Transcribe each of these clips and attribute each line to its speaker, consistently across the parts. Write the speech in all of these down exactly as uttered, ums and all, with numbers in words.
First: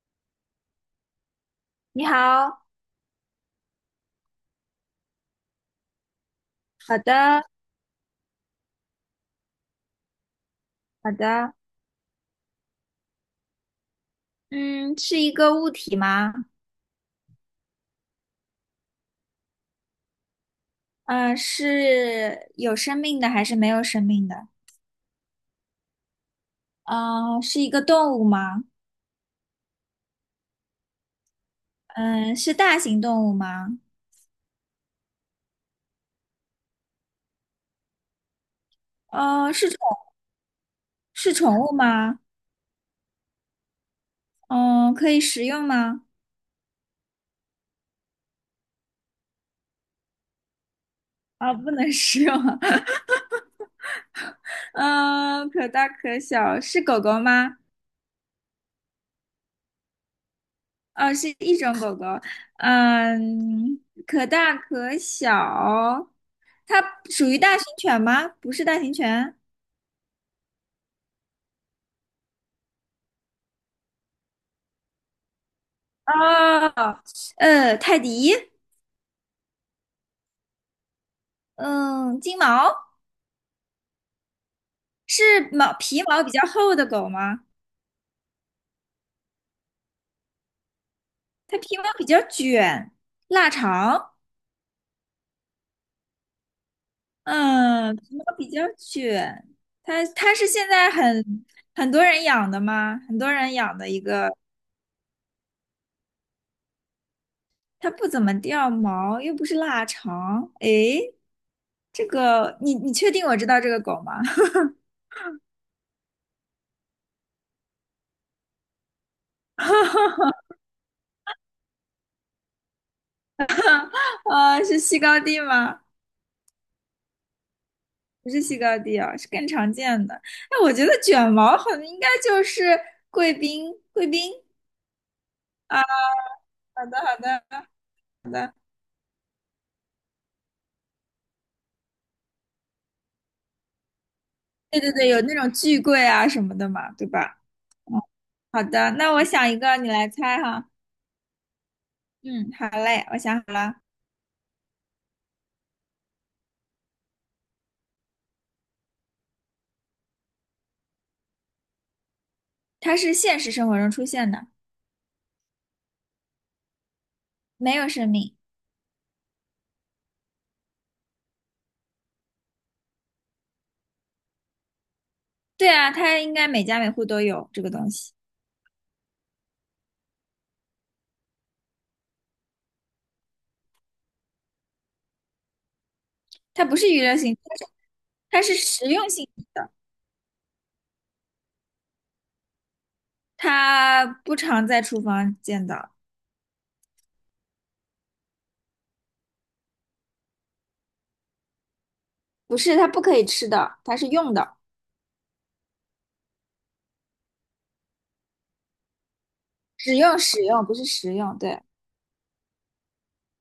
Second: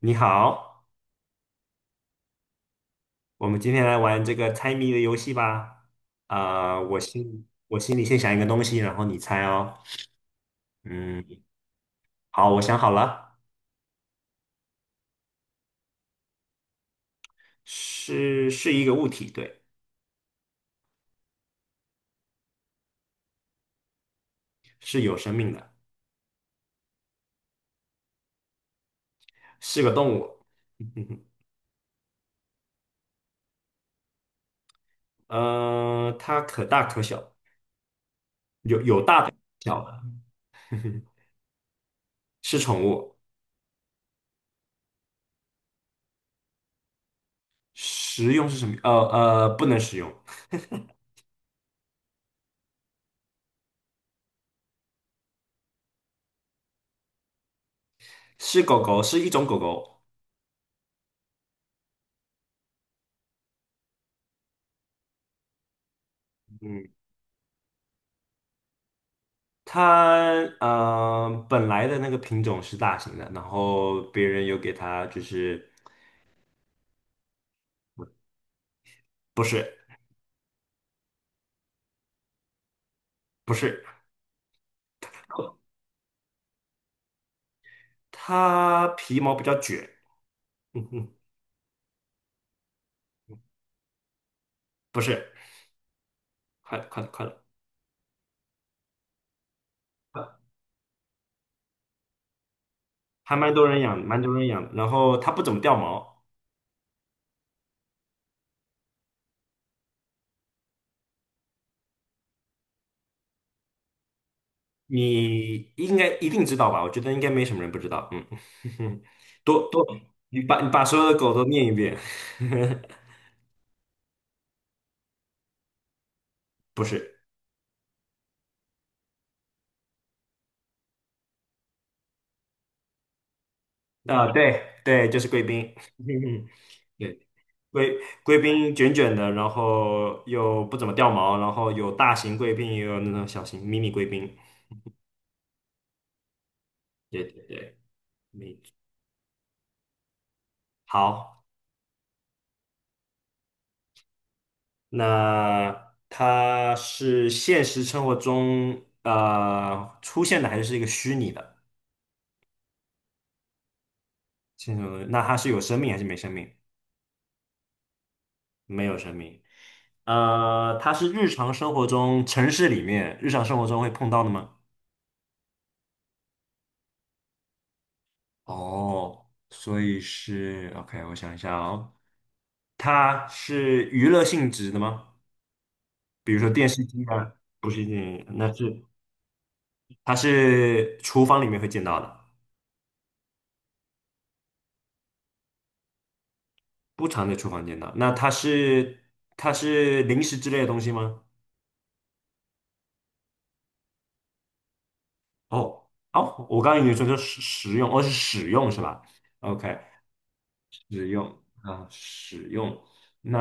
Speaker 1: 你好，
Speaker 2: 你好，
Speaker 1: 我们今天来玩这个猜谜的游戏吧。啊、
Speaker 2: 好
Speaker 1: 我
Speaker 2: 的，
Speaker 1: 心我心里先想一个东西，然后你猜哦。
Speaker 2: 好
Speaker 1: 嗯，
Speaker 2: 的，
Speaker 1: 好，我想好了，
Speaker 2: 嗯，是一个物体吗？
Speaker 1: 是是一个物体，对，
Speaker 2: 嗯、是有生命的还是没有生命的？
Speaker 1: 是有生命的，
Speaker 2: 嗯、是一个动物吗？
Speaker 1: 是个动物。
Speaker 2: 嗯、是大型动物吗？
Speaker 1: 呃，它可大可小，有有大的
Speaker 2: 呃，
Speaker 1: 有
Speaker 2: 是宠
Speaker 1: 小的，
Speaker 2: 是宠物吗？
Speaker 1: 是宠物。
Speaker 2: 嗯、可以食用吗？
Speaker 1: 食用是什么？呃呃，不能食用，
Speaker 2: 啊、不能食用。嗯、可大可小，是狗狗吗？
Speaker 1: 是狗狗，是一种狗狗。
Speaker 2: 哦、是一种狗狗。嗯、可大可小，它
Speaker 1: 嗯。
Speaker 2: 属于大型犬吗？不是大型犬。
Speaker 1: 它呃本来的那个品种是大型的，然后别人有给它就是
Speaker 2: 哦，呃，泰迪，
Speaker 1: 不是
Speaker 2: 嗯，金毛
Speaker 1: 不是，
Speaker 2: 是毛皮毛比较厚的狗吗？
Speaker 1: 它皮毛比较卷，嗯哼，
Speaker 2: 它皮毛比较卷，腊肠，
Speaker 1: 不是，快了快了快了，
Speaker 2: 嗯，皮毛比较卷。它它是现在很很多人养的吗？很多
Speaker 1: 还蛮
Speaker 2: 人
Speaker 1: 多
Speaker 2: 养
Speaker 1: 人
Speaker 2: 的一
Speaker 1: 养，蛮
Speaker 2: 个，
Speaker 1: 多人养的，然后它不怎么掉毛，
Speaker 2: 它不怎么掉毛，又不是腊肠。诶，这个你你确定我知道这个狗吗？
Speaker 1: 你应该一定知道吧？我觉得应该没什么人不知道，嗯，多多，你 把你把所有的狗都念一遍，
Speaker 2: 啊，是西高地吗？
Speaker 1: 不是，
Speaker 2: 不是西高地啊，是更常见的。哎，我觉得卷毛好像应该就是贵宾，贵
Speaker 1: 啊、
Speaker 2: 宾
Speaker 1: 对对，就是贵宾，
Speaker 2: 啊。好的，好
Speaker 1: 对。
Speaker 2: 的。
Speaker 1: 贵贵宾卷卷的，然后又不怎么掉毛，然后有大型贵宾，也有那种小型迷你贵宾。
Speaker 2: 对对对，有那种巨贵啊什么的嘛，对
Speaker 1: 对
Speaker 2: 吧？
Speaker 1: 对对，
Speaker 2: 嗯，
Speaker 1: 没
Speaker 2: 好的，那我想一个，你来猜哈。
Speaker 1: 好，
Speaker 2: 嗯，好嘞，我想好了，
Speaker 1: 那它是现实生活中呃出现的，还是一个虚拟的？
Speaker 2: 它是现实生活中出现的，
Speaker 1: 现实生活中那它是有生命还是没生命？
Speaker 2: 没有生命。
Speaker 1: 没有生命。呃，它是日常生活中城市里面日常生活中会碰到的吗？
Speaker 2: 对啊，它应该每家每户都有这个东西。
Speaker 1: 哦，所以是 OK，我想一下哦，它是娱乐性质的吗？比如说
Speaker 2: 它
Speaker 1: 电
Speaker 2: 不
Speaker 1: 视
Speaker 2: 是娱
Speaker 1: 机
Speaker 2: 乐
Speaker 1: 啊，
Speaker 2: 性质，它是
Speaker 1: 不是电影，
Speaker 2: 它
Speaker 1: 那
Speaker 2: 是
Speaker 1: 是
Speaker 2: 实用性质的，
Speaker 1: 它是厨房里面会见到的，
Speaker 2: 它不常在厨房见到。
Speaker 1: 不常在厨房见到。那它是它是零食之类的东西吗？
Speaker 2: 不是，它不可以吃的，它是用的。
Speaker 1: 哦哦，我刚刚已经说是使食用，哦是使用是吧？OK，
Speaker 2: 使用使用不是
Speaker 1: 使
Speaker 2: 实用，
Speaker 1: 用
Speaker 2: 对，
Speaker 1: 啊，使用。那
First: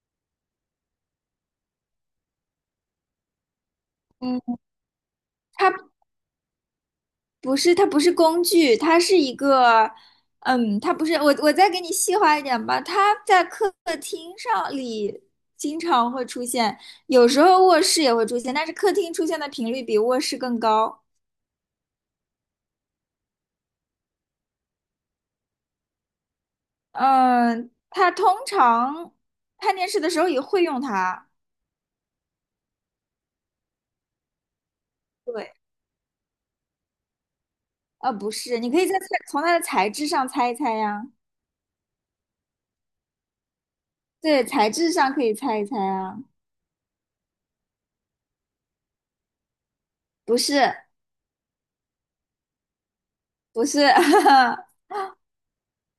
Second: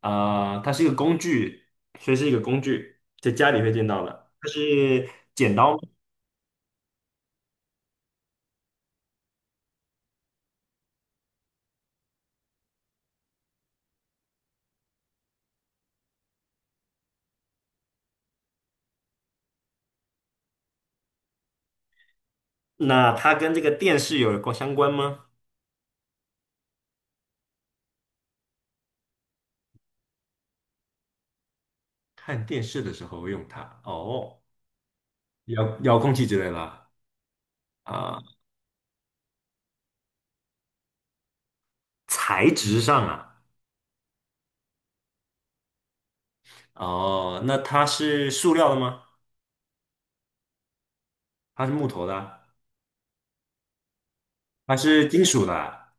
Speaker 1: 啊、呃它是一个工具，所以是一个工具，在家里会见到的。
Speaker 2: 嗯，
Speaker 1: 它是剪刀吗？
Speaker 2: 它不是它不是工具，它是一个，嗯，它不是我我再给你细化一点吧，它在客厅上里经常会出现，有时候卧室也会出现，但是客厅出现的频率比卧室更高，
Speaker 1: 那它跟这个电视有关相关吗？
Speaker 2: 嗯，它通常看电视的时候也会用它，
Speaker 1: 看电视的时候会用它，哦，
Speaker 2: 对，
Speaker 1: 遥遥控器之类的
Speaker 2: 啊，
Speaker 1: 啊、
Speaker 2: 不是，你可以在猜从它的材质上猜一猜呀，
Speaker 1: 材质上啊，
Speaker 2: 对，材质上可以猜一猜啊，
Speaker 1: 哦，那它是塑料的吗？
Speaker 2: 不是
Speaker 1: 它是木头的啊？
Speaker 2: 不是。
Speaker 1: 它是金属的啊？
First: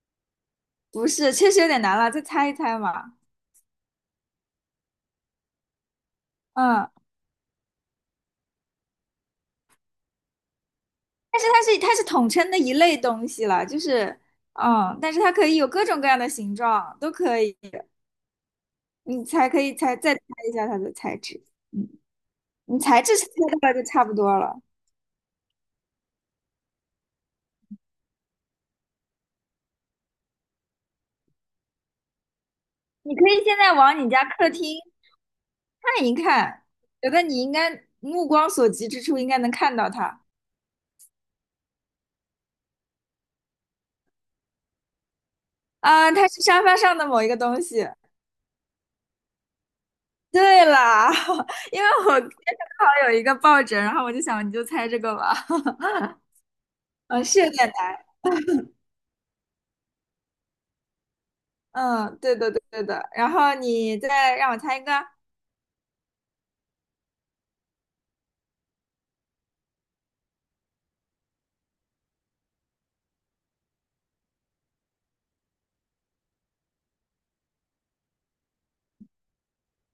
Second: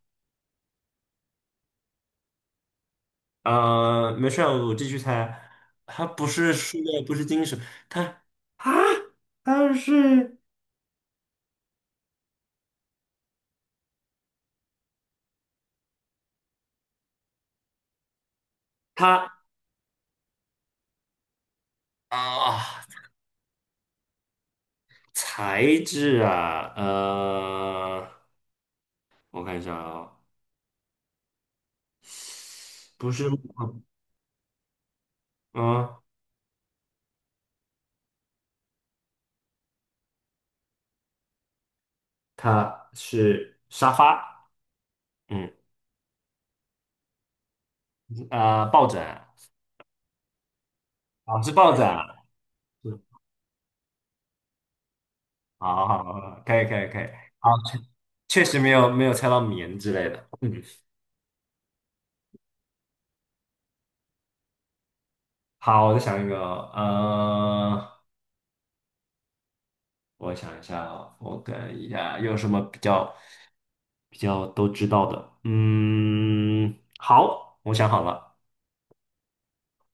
Speaker 2: 不是，确实有点难了，再猜一猜嘛。
Speaker 1: 呃，没事儿，我继续猜，它不是塑
Speaker 2: 嗯，
Speaker 1: 料，不是金属。它。啊，它是
Speaker 2: 但是它是它是统称的一类东西了，就是嗯，但是它可以有各种各样的形状，都可以。你
Speaker 1: 它
Speaker 2: 才可以猜再猜一下它的材质。嗯，你
Speaker 1: 啊，
Speaker 2: 材质猜到了就差不多了。
Speaker 1: 材质啊，呃，我看一下啊、不
Speaker 2: 你
Speaker 1: 是
Speaker 2: 可
Speaker 1: 木
Speaker 2: 以现在
Speaker 1: 头，
Speaker 2: 往你家客厅
Speaker 1: 嗯，
Speaker 2: 看一看，觉得你应该目光所及之处应该能看到它。
Speaker 1: 它是沙发，嗯，
Speaker 2: 啊，它是沙发上的某一个东西。
Speaker 1: 啊、抱枕
Speaker 2: 对啦，
Speaker 1: 啊，是抱
Speaker 2: 因
Speaker 1: 枕
Speaker 2: 为
Speaker 1: 啊，
Speaker 2: 我今天正
Speaker 1: 是
Speaker 2: 好有一个抱枕，然后我就想你就猜这个吧。
Speaker 1: 好好 好，可以可以可以，
Speaker 2: 嗯，是
Speaker 1: 好，
Speaker 2: 有点难。
Speaker 1: 确实没有没有猜到棉之类的，嗯，
Speaker 2: 嗯，对的，对对的。然后你再让我猜一个。
Speaker 1: 好，我再想一个哦呃，我想一下哦，我看一下有什么比较。比较都知道的。嗯，好，我想好了，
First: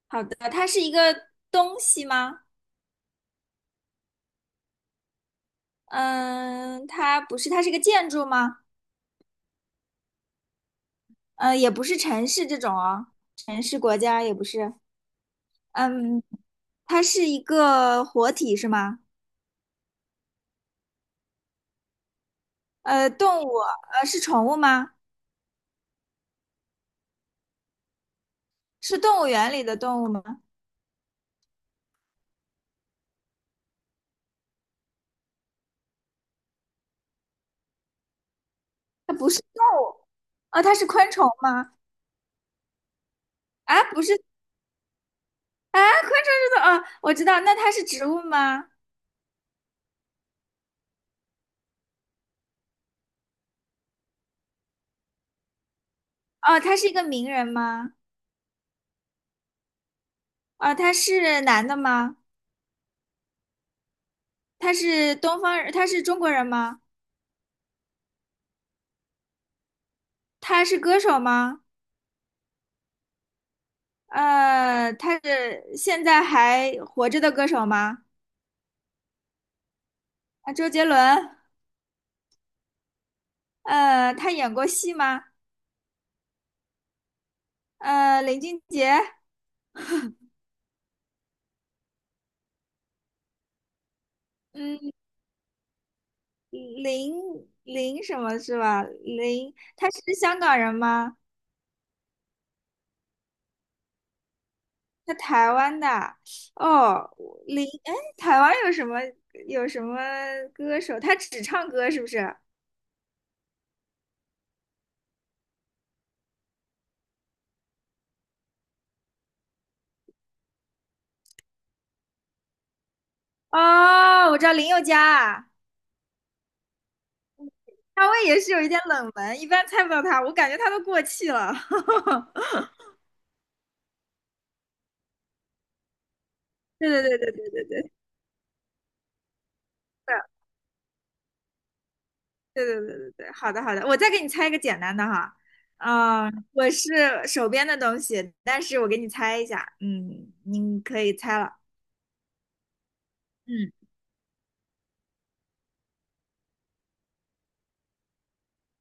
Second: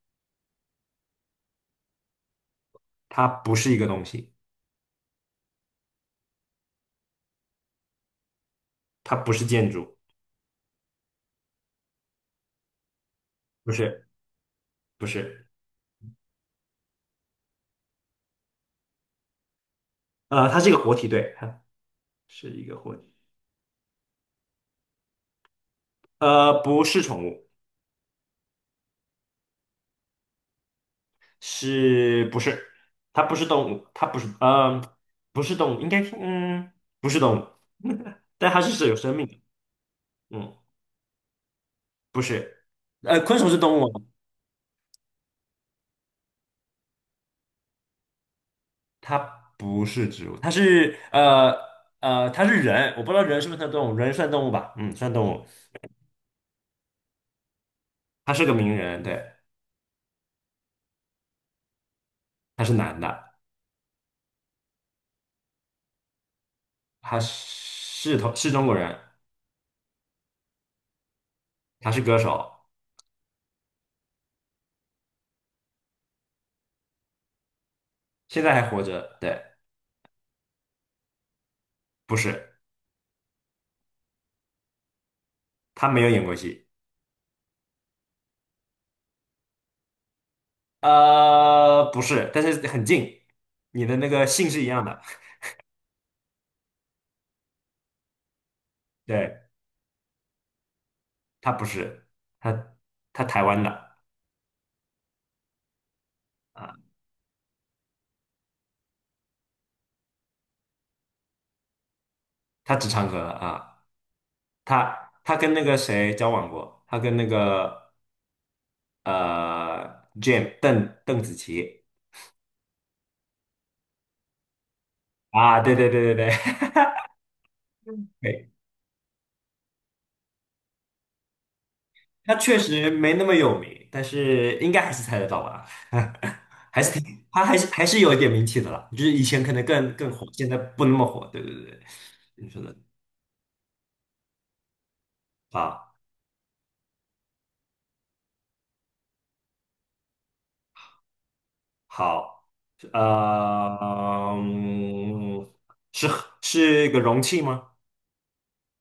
Speaker 2: 好的，它是一个东西吗？
Speaker 1: 它不是一个东西，
Speaker 2: 嗯，它不是，它是个建筑吗？
Speaker 1: 它不是建筑，
Speaker 2: 嗯，也不是城市这种啊，城
Speaker 1: 不
Speaker 2: 市国
Speaker 1: 是，
Speaker 2: 家也不是。
Speaker 1: 不是，
Speaker 2: 嗯，它是一个活体是吗？
Speaker 1: 呃，它是一个活体，对，它 是一个活体，
Speaker 2: 呃，动物，呃，是宠物吗？
Speaker 1: 呃，不是宠物，
Speaker 2: 是动物园里的动物吗？
Speaker 1: 是不是？它不是动物，它不是，呃，不是动物，应该是嗯，不是动物，但它是是有
Speaker 2: 它
Speaker 1: 生命
Speaker 2: 不是
Speaker 1: 的，
Speaker 2: 动物，
Speaker 1: 嗯，
Speaker 2: 哦，它是昆虫吗？
Speaker 1: 不是，呃，昆虫是动
Speaker 2: 啊，
Speaker 1: 物吗？
Speaker 2: 不是，啊，昆虫是动，哦，我知道，那它是植物吗？
Speaker 1: 它不是植物，它是呃呃，它是人，我不知道人是不是算动物，人算动物吧？嗯，算动物。
Speaker 2: 哦，它是一个名人吗？
Speaker 1: 他是个名人，对，
Speaker 2: 啊，他是男的吗？
Speaker 1: 他是男的，
Speaker 2: 他是东方人，他是中国人吗？
Speaker 1: 他是同是中国人，
Speaker 2: 他是歌手吗？
Speaker 1: 他是歌手，
Speaker 2: 呃，他是现在还活着的歌手吗？
Speaker 1: 现在还活着，对，
Speaker 2: 啊，周杰伦。
Speaker 1: 不是，
Speaker 2: 呃，他演过戏吗？
Speaker 1: 他没有演过戏，
Speaker 2: 呃，林俊杰。
Speaker 1: 呃，不是，但是很近，你的那个姓是一样
Speaker 2: 嗯，
Speaker 1: 的，
Speaker 2: 林林什么是吧？
Speaker 1: 对，
Speaker 2: 林，他是香港人吗？
Speaker 1: 他不是，他他台湾的
Speaker 2: 他台湾的。
Speaker 1: 啊，
Speaker 2: 哦，林，哎，台湾有什么有什么歌手？他只唱歌是不是？
Speaker 1: 他只唱歌啊，他他跟那个谁交往过，他跟那个呃 Jam 邓邓紫棋
Speaker 2: 哦，我知道林宥嘉啊。
Speaker 1: 啊，对对对对对
Speaker 2: 夏威也
Speaker 1: 对，
Speaker 2: 是 有一点冷门，一般猜不到它，我感觉它都过气了。
Speaker 1: 他 确实没那么有名，但是应该还是猜得到吧？还
Speaker 2: 对
Speaker 1: 是
Speaker 2: 对
Speaker 1: 挺，
Speaker 2: 对
Speaker 1: 他
Speaker 2: 对
Speaker 1: 还是还是有一点名气的啦，就是以前可能更更火，现在不那么火。对对对，你说
Speaker 2: 对
Speaker 1: 的
Speaker 2: 对对对对对，好的好的，我再给你猜一个简单的哈，
Speaker 1: 啊，
Speaker 2: 嗯、我是手边的东西，但是我给你猜一下，嗯，你可以猜了，
Speaker 1: 好，
Speaker 2: 嗯，
Speaker 1: 呃，嗯是是个容器吗？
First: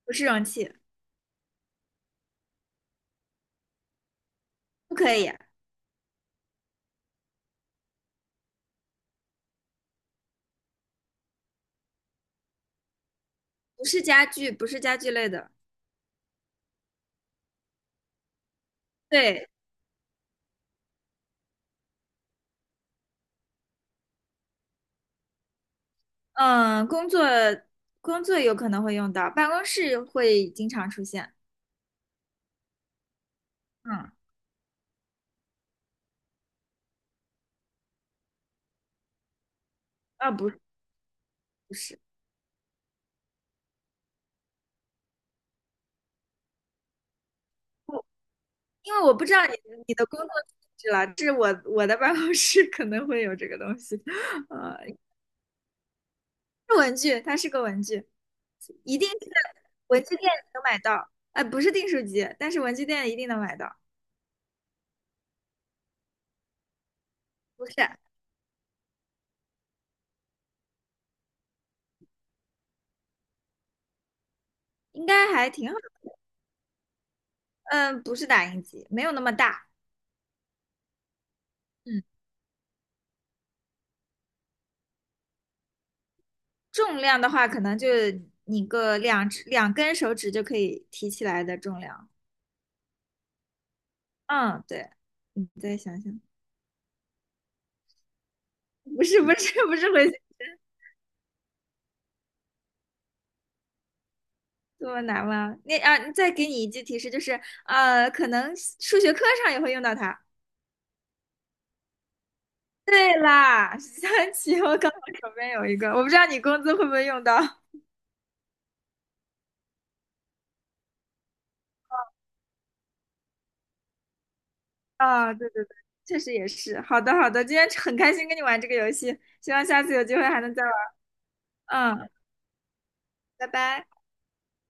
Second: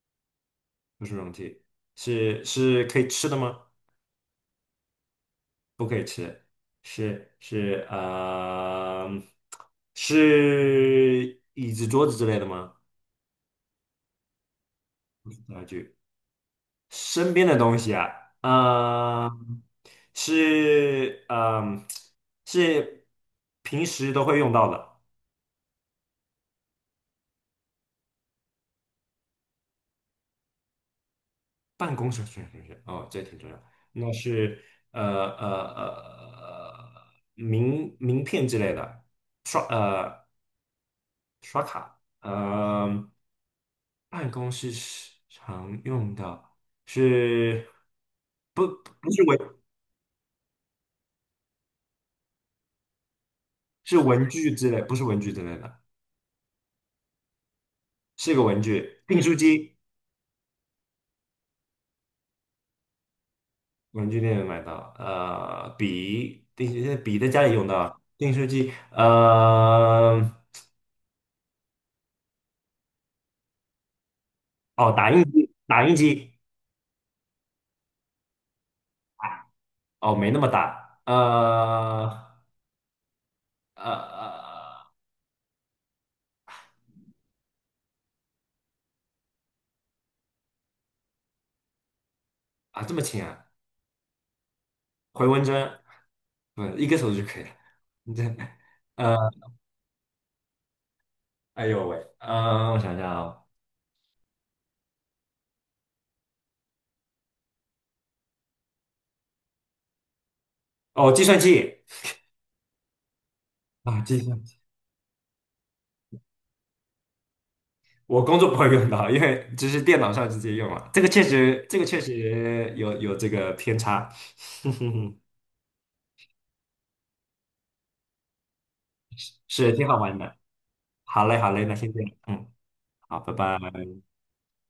Speaker 2: 不是容器，
Speaker 1: 不是容器，是是可以吃的吗？
Speaker 2: 不可以，
Speaker 1: 不可以吃，是是呃，是椅子桌子之类的吗？
Speaker 2: 不是家具，不是家具类的，
Speaker 1: 啊身边的东西啊，呃，
Speaker 2: 对，
Speaker 1: 是，嗯、是平时都会用到的，
Speaker 2: 嗯，工作工作有可能会用到，办公室会经常出现，
Speaker 1: 办公室是要是，哦，这挺重要。
Speaker 2: 嗯，
Speaker 1: 那是呃呃呃名名片之类的，刷呃
Speaker 2: 啊，不是
Speaker 1: 刷
Speaker 2: 不是。
Speaker 1: 卡，呃，办公室是常用的是不
Speaker 2: 因为
Speaker 1: 不
Speaker 2: 我
Speaker 1: 是
Speaker 2: 不知
Speaker 1: 文
Speaker 2: 道你你的工作性质了，这是我我的办公室可能会有这个东
Speaker 1: 是
Speaker 2: 西，
Speaker 1: 文具之
Speaker 2: 呃，
Speaker 1: 类，不是文具之类的，
Speaker 2: 是文具，它是个文具，
Speaker 1: 是个文具，
Speaker 2: 一定是
Speaker 1: 订书机。
Speaker 2: 文具店能买到，呃，不是订书机，但是文具店一定能买到，
Speaker 1: 文具店买到，呃，笔，定笔在家里用
Speaker 2: 不是，
Speaker 1: 的，订书机，呃，哦，
Speaker 2: 应
Speaker 1: 打印
Speaker 2: 该还
Speaker 1: 机，
Speaker 2: 挺好，
Speaker 1: 打印机，
Speaker 2: 嗯、不是打印机，没有那么大，
Speaker 1: 哦，没那么大，
Speaker 2: 嗯，
Speaker 1: 呃，呃，呃
Speaker 2: 重量的话可能就你个两只两根手指就可以提起来的重量，
Speaker 1: 啊，这么轻啊，
Speaker 2: 嗯，对，
Speaker 1: 回纹
Speaker 2: 你
Speaker 1: 针，
Speaker 2: 再想想，
Speaker 1: 不，一个手就可以了，你这，
Speaker 2: 不
Speaker 1: 呃，
Speaker 2: 是不是不是回形。
Speaker 1: 哎呦喂，嗯、我想想啊，
Speaker 2: 这么难吗？那啊，再给你一句提示，就是呃，可能数学课上也会用到它。
Speaker 1: 哦，计算器
Speaker 2: 对啦，
Speaker 1: 啊，
Speaker 2: 象
Speaker 1: 计算器，
Speaker 2: 棋，我刚好手边有一个，我不知道你工资会不会用到。
Speaker 1: 我工作不会用到，因为只是电脑上直接用嘛，这个确实，这个确实有有这个偏差，
Speaker 2: 啊、对对对，确实也是。好的好的，今天很开心跟你玩这个游戏，希望
Speaker 1: 是
Speaker 2: 下
Speaker 1: 挺
Speaker 2: 次
Speaker 1: 好
Speaker 2: 有机
Speaker 1: 玩
Speaker 2: 会
Speaker 1: 的。
Speaker 2: 还能再玩。
Speaker 1: 好嘞，好嘞，那先这
Speaker 2: 嗯，
Speaker 1: 样，嗯，好，拜
Speaker 2: 拜
Speaker 1: 拜。
Speaker 2: 拜。